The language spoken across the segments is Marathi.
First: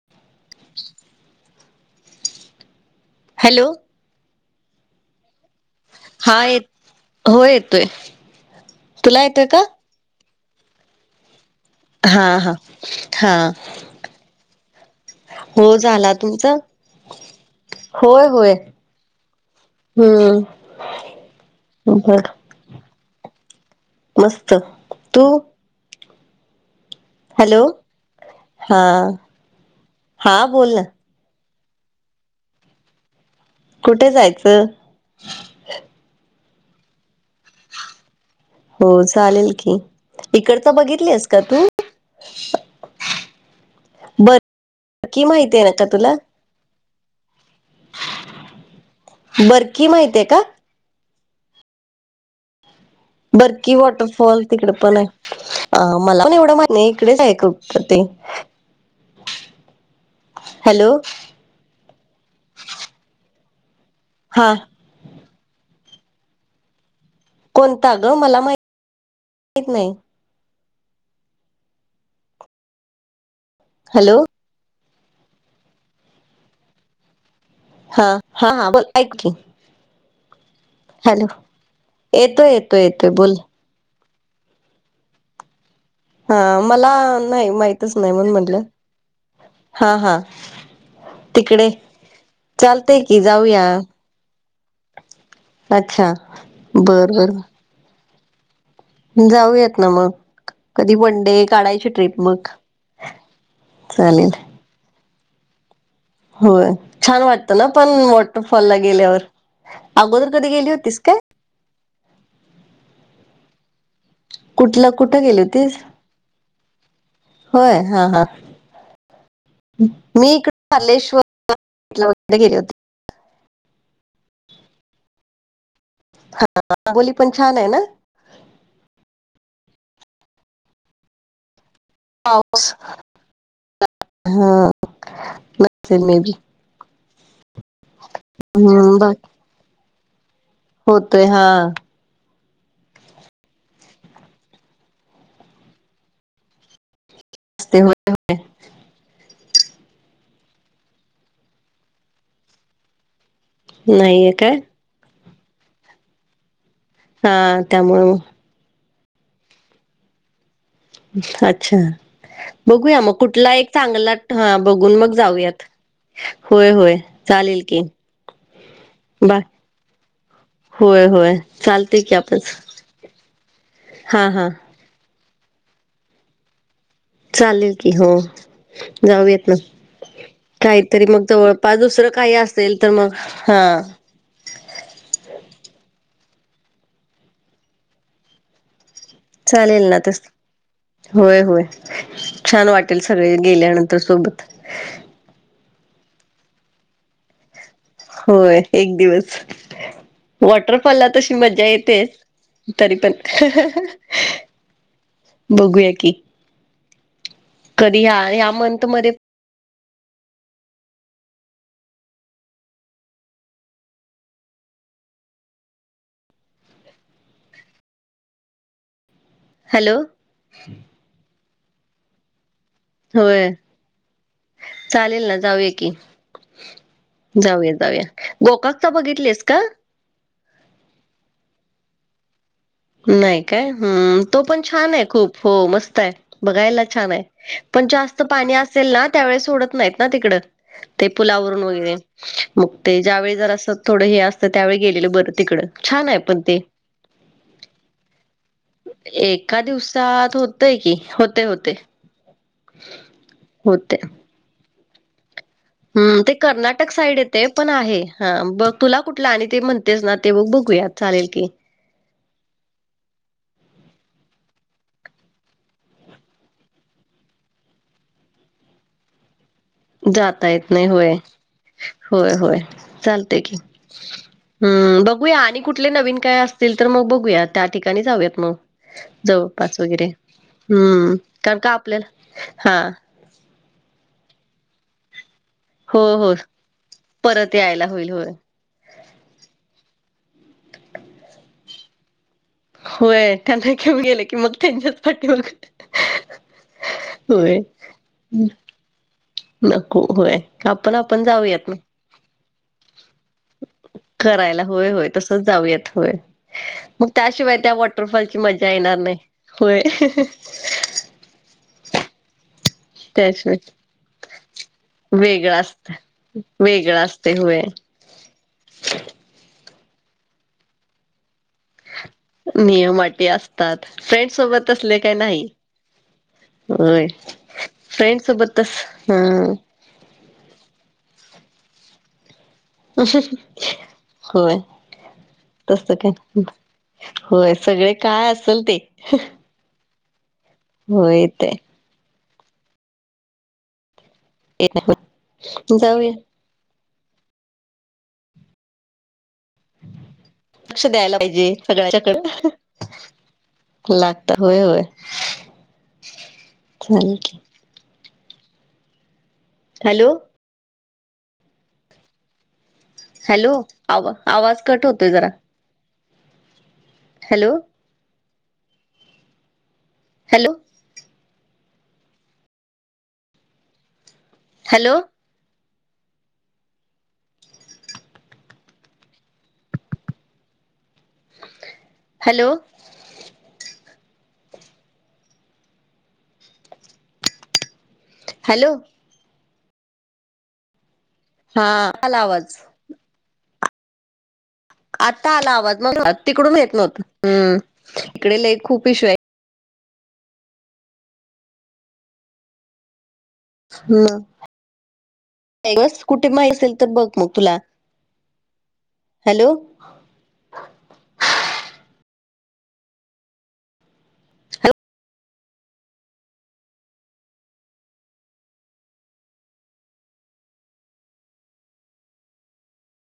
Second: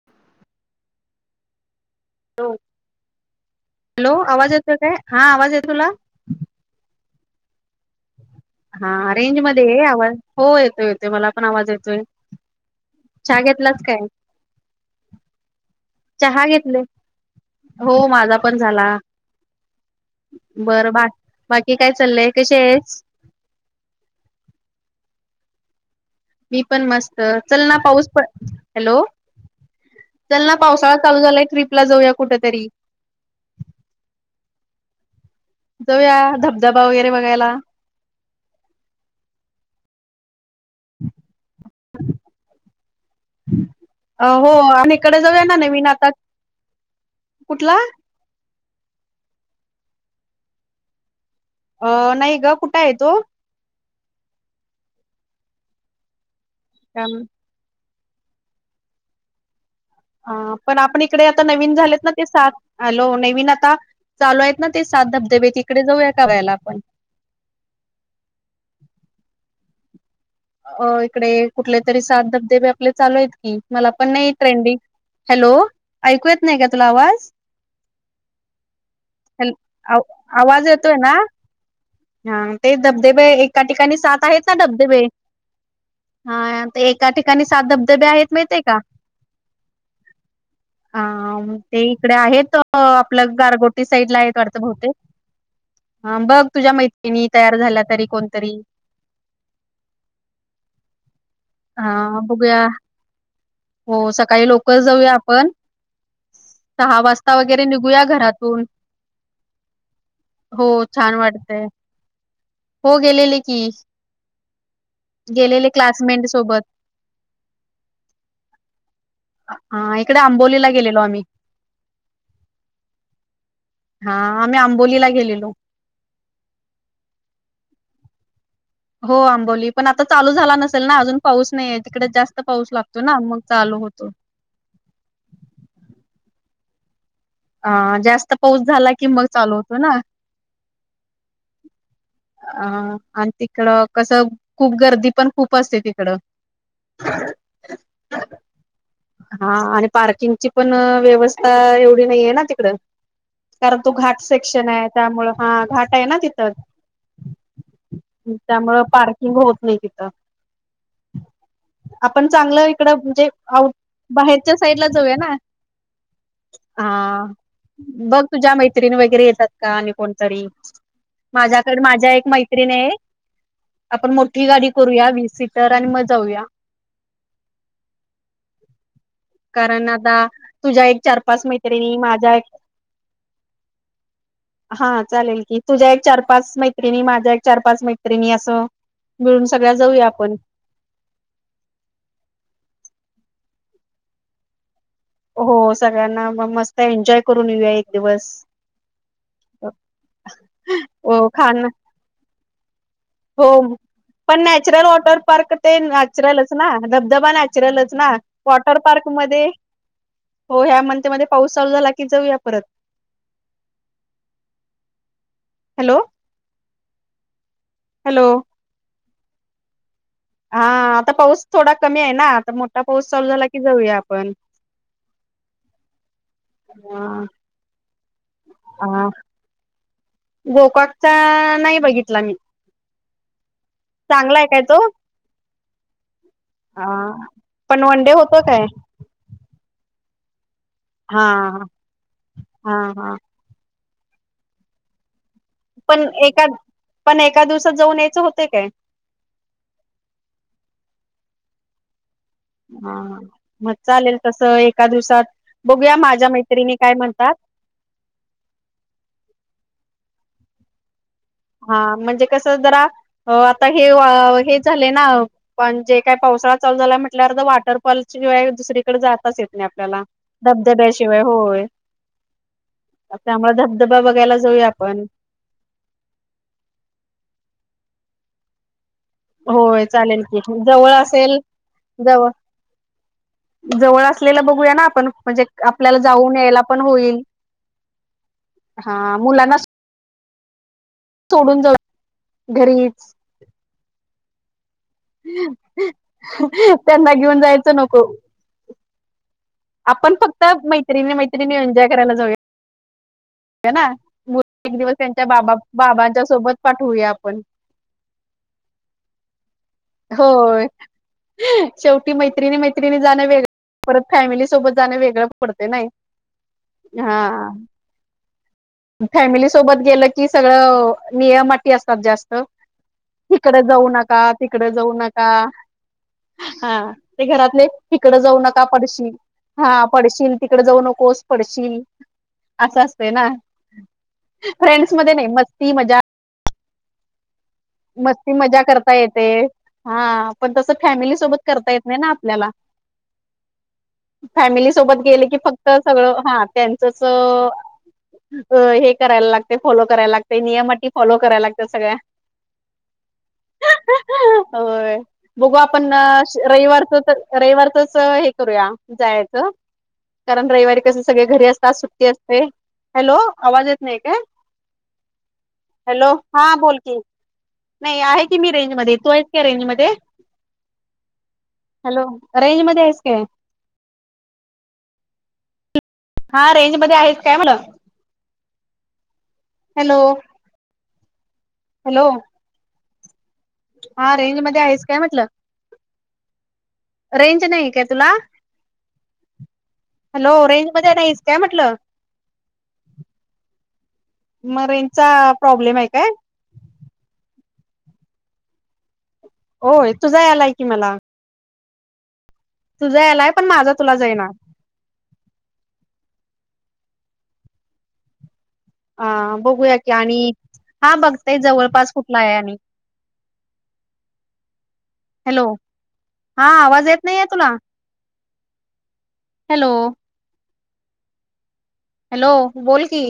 [unintelligible] Hello hello hello! आवाज येतोय काय हा आवाज येतोय तुला? हा य- हो येतोय हा तुला रेंज येतोय मध्ये का? ये आवाज हो येतोय येतोय, मला पण आवाज येतोय. हा हा चहा हा. घेतलाच काय हो झाला चहा तुमचा घेतले, हो होय माझा होय पण झाला. हम्म, बरं बा -बाकी काय बर चाललंय कशी आहेस? मस्त तू? मी पण मस्त चल हॅलो ना, पाऊस -प हा हॅलो! हा चल ना बोल पावसात. ळा चालू झालाय, ट्रिप ला जाऊया कुठंतरी? कुठे जायचं? जाऊया धबधबा वगैरे बघायला. हो चालेल की, इकडचा बघितलीयस का तू? [unintelligible] अ हो आणि इकडं बरकी जाऊया माहिती ना आहे का नवीन आता तुला कुठला? बरकी माहितय का? अ नाही गं कुठे आहे तो? बर्की वॉटरफॉल तिकडे पण आहे, मला पण एवढं माहित नाही इकडेच आहे. पडतय. अ पण आपण इकडे आता नवीन झालेत ना, ते सात हॅलो! नवीन आता चालू हा आहेत ना. ते सात धबधबे तिकडे जाऊया, का फिरायला आपण? कोणता गं मला माहि -माहित नाही. अ इकडे कुठले तरी सात धबधेबे आपले चालू आहेत की, मला पण हॅलो नाही ट्रेंडिंग हँलो! ऐकू येत नाही का तुला आवाज? हा हा हा, बोल ऐकते. हॅल आवाज येतोय ना, हा येतोय ते येतोय येतोय धबधबे बोल एका ठिकाणी सात आहेत ना, धबधबे. हा ते मला एका ठिकाणी नाही सात माहितच धबधबे नाही, म्हणून आहेत माहितीय म्हटलं का हा हा. हां म तिकडे ते इकडे आहेत चालतय की आपलं जाऊया गारगोटी साईड ला आहेत वाटत भोवतेक अच्छा हां बघ तुझ्या बर मैत्रिणी बर तयार झाल्या तरी कोणतरी जाऊयात ना मग कधी वनडे हां बघूया हो चालेल सकाळी लवकर जाऊया आपण. होय सहा छान वाजता वाटतं वगैरे ना पण निघूया घरातून वॉटरफॉल ला गेल्यावर अगोदर कधी हो गेली होतीस छान काय वाटतय. हो गेलेले की कुठलं कुठ गेली गेलेले होतीस? क्लासमेट सोबत होय हां हां. हा इकडे मी इकड आंबोलीला गेलेलो आम्ही हल्लेश्वर वगैरे गेले होते हा आम्ही आंबोलीला गेलेलो हा बोली पण छान आहे ना हो आंबोली पण आता चालू झाला नसेल ना अजून पाऊस नाही तिकडे जास्त पाऊस लागतो ना मग चालू होतो हा ब मी अ जास्त पाऊस झाला की ब मग चालू होतो ना होतोय हा अ आणि तिकडं कसं खूप गर्दी पण खूप असते तिकडं हस् होय हो हा आणि पार्किंगची पण व्यवस्था एवढी नाहीे ना तिकड कारण तो घाट नाहीये काय सेक्शन आहे त्यामु हा घाट आहे ना तिथं हा त्यामु त्यामुळे पार्किंग होत नाही तिथं अच्छा आपण चांगलं इकड बघूया मग म्हणजे कुठला एक आऊट चांगला बाहेरच्या हा साईड ला बघून मग जाऊया ना जाऊयात होय हा होय चालेल की बघ तुझ्या मैत्रिणी वगैरे बा येतात का आणि कोण त होय होय माझ्याकड चालते माझ्या की एक आपण मैत्रिणी आहे आपण हा मोठी हा गाडी करूया वीस सीटर आणि मग जाऊया चालेल की हो जाऊयात कारण आता तुझ्या एक काहीतरी चार मग पाच जवळपास मैत्रिणी दुसरं माझ्या काही एक असेल तर मग हा हा चालेल की तुझ्या एक चार पाच मैत्रिणी माझ्या एक चार पाच मैत्रिणी असं मिळून सगळ्या चालेल ना जाऊया तस आपण होय होय छान वाटेल सगळे गेल्यानंतर सोबत हो सगळ्यांना मग मस्त एन्जॉय करून येऊया दिवस होय एक दिवस वॉटरफॉल ला हो तशी खाण मज्जा येतेच तरी पण हो पण नॅचरल वॉटर पार्क ते बघूया की नॅचरलच ना धबधबा नच च कधी ना ह्या ह्या वॉटर मंथ पार्क मध्ये हो ह्या मनतेमध्येध्ये पाऊस चालू झाला की जाऊया परत हॅलो हॅलो हॅलो हा आता पाऊस थोडा कमी आहे ना आताठ होय चालेल ना जाऊय की जाऊया जाऊया गोकाकता बघितलेस का गोकाॉकचा नाही बघितला मी नाही काय हम्म चांगला तो आहे पण काय छान आहे खूप हो मस्त आहे बघायला हा छान आहे पण वन डे जास्त होतो पाणी काय असेल ना त्यावेळी सोडत नाहीत ना तिकड ते हा पुलावरून वगैरे मग हा ते हा ज्यावेळी जर अस थोडं हे असतं त्यावेळी गेलेलं बतं पण एका पण एका दिवसात जाऊन यायचं होत काय एका दिवसात होतय की होते होते हा मग होते चालेल तस एका दिवसात बघूया हं, माझ्या ते मैत्रिणी कर्नाटक काय साईड म्हणतात येते पण आहे हा ब तुला कुठला आणि ते म्हणतेस ना ते बघ बघूयात चालेल की हा म्हणजे कसं जरा आता हे हे झाले ना पण जे काय पावसाळा चालू झालाय म्हटल्या अ वॉटरफॉल शिवाय दुसरीकडे जातच येत आपल्याला जाता येत नाही धबधब्याशिवाय होय होय, होय चालतंय त्यामु की. धबधबा बघायला जाऊया आपण हं, बघूया आणि कुठले नवीन काय असतील तर मग बघूया त्या ठिकाणी जाऊयात मग जवळपास होय वगैरे चालेल की जवळ हम्म असेल कारण का जवळ आपल्याला हा जवळ असलेलं बघूया ना आपण म्हणजे आपल्याला हो, हो जाऊन यायला पण होईल परत यायला होईल होय. हा मुलाना सोडून जाऊ. घरीच होय त्यांना घेऊन गेले की मग त्यांच्यात त्यांना घेऊन होय. जायचं नको नको आपण होय. फक्त आपण मैत्रणी आपण मैत्रीणी जाऊयात मग एन्जॉय करायला जाऊया. ना करायला एक होय दिवस होय त्यांच्या तसच बाबा जाऊयात होय बाबांच्या सोबत मग पाठवूया आपण त्याशिवाय त्या वॉटरफॉलची मजा येणार नाही. होय होय शेवटी मैत्रिणी मै मैत्रीणी मैत्रीण जाणं वेग त्याशिवाय परत फॅमिली सोबत जाणं वेगळं पडते नाही. वेगळां हा असते होय. फॅमिली सोबत गेलं की सगळं नियम अटी असतात जास्त नियम अटी तिकडे असतात जाऊ नका फ्रेंड तिकडे सोबत जाऊ असले काय नका. नाही. हा होय ते घरातले तिकड फ्रेंड जाऊ सोबत नका तस पडशील हम्म हा पडशील तिकड जाऊ नकोस पडशील असं असतंय ना, फ्रेंड्स मध्ये नाही मस्ती मजा ्य होय स मस्ती मजा करता येते. हा पण तसं फॅमिली होय सोबत ते करता येत नाही ना आपल्याला फॅमिली सोबत गेले की फक्त जाऊया. सगळं हा त्यां तस हे करायला लागते फॉलो करायला लागते. ते नियम लक्ष अट द्यायला फॉलो कराला पाहिजे लागतात सगळ्या सगळ्याच्याकडे लागत होय हो होय बघ आपण रविवारच चालेल की. रविवारचच करूया जायचं. हॅलो, कारण रविवारी कसे सगळे घरी असतात सुट्टी असते. हॅलो आवाज येत नाही आवा काय आवाज कट होतोय जरा हॅलो हा बोलकी, हॅलो नाही आहे की मी रेंज मध्ये येतो आहे का रेंज मध्ये हॅलो हॅलो रेंज मध्ये आहेस काय? हॅलो, हा रेंज मध्ये आहेच काय मण हॅलो हॅलो, हॅलो हा रेंज मध्ये आहेच काय म्हटलं रेंज नाही काय तुला हॅलो, हॅलो रेंज मध्ये नाही. हा आला आवाज मग रेंजचा आता आला प्रॉब्लेम आवाज आहे मग काय तिकडून येत नव्हत हम् इकडेले खूप इशू आहे. होय तूझा यायला की मला तुझा यायला. हम् बस कुठे माहीत असेल तर बघ मग तुला अ हॅलो बघूया की आणि हा बघताय जवळपास कुठला आहे आणि हॅलो हा आवाज येत नाही आहे तुला- हॅलो, हॅलो बोल की,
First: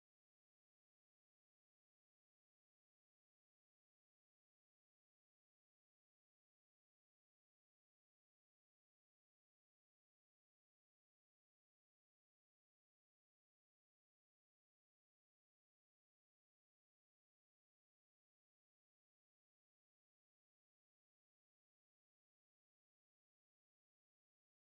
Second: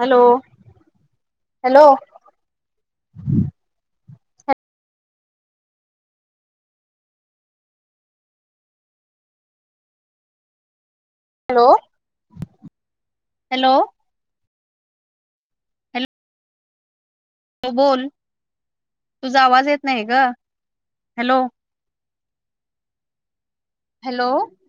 हॅलो हॅलो हॅलो हॅलो त बोल तुझा आवाज येत नाही ग हॅलो हॅलो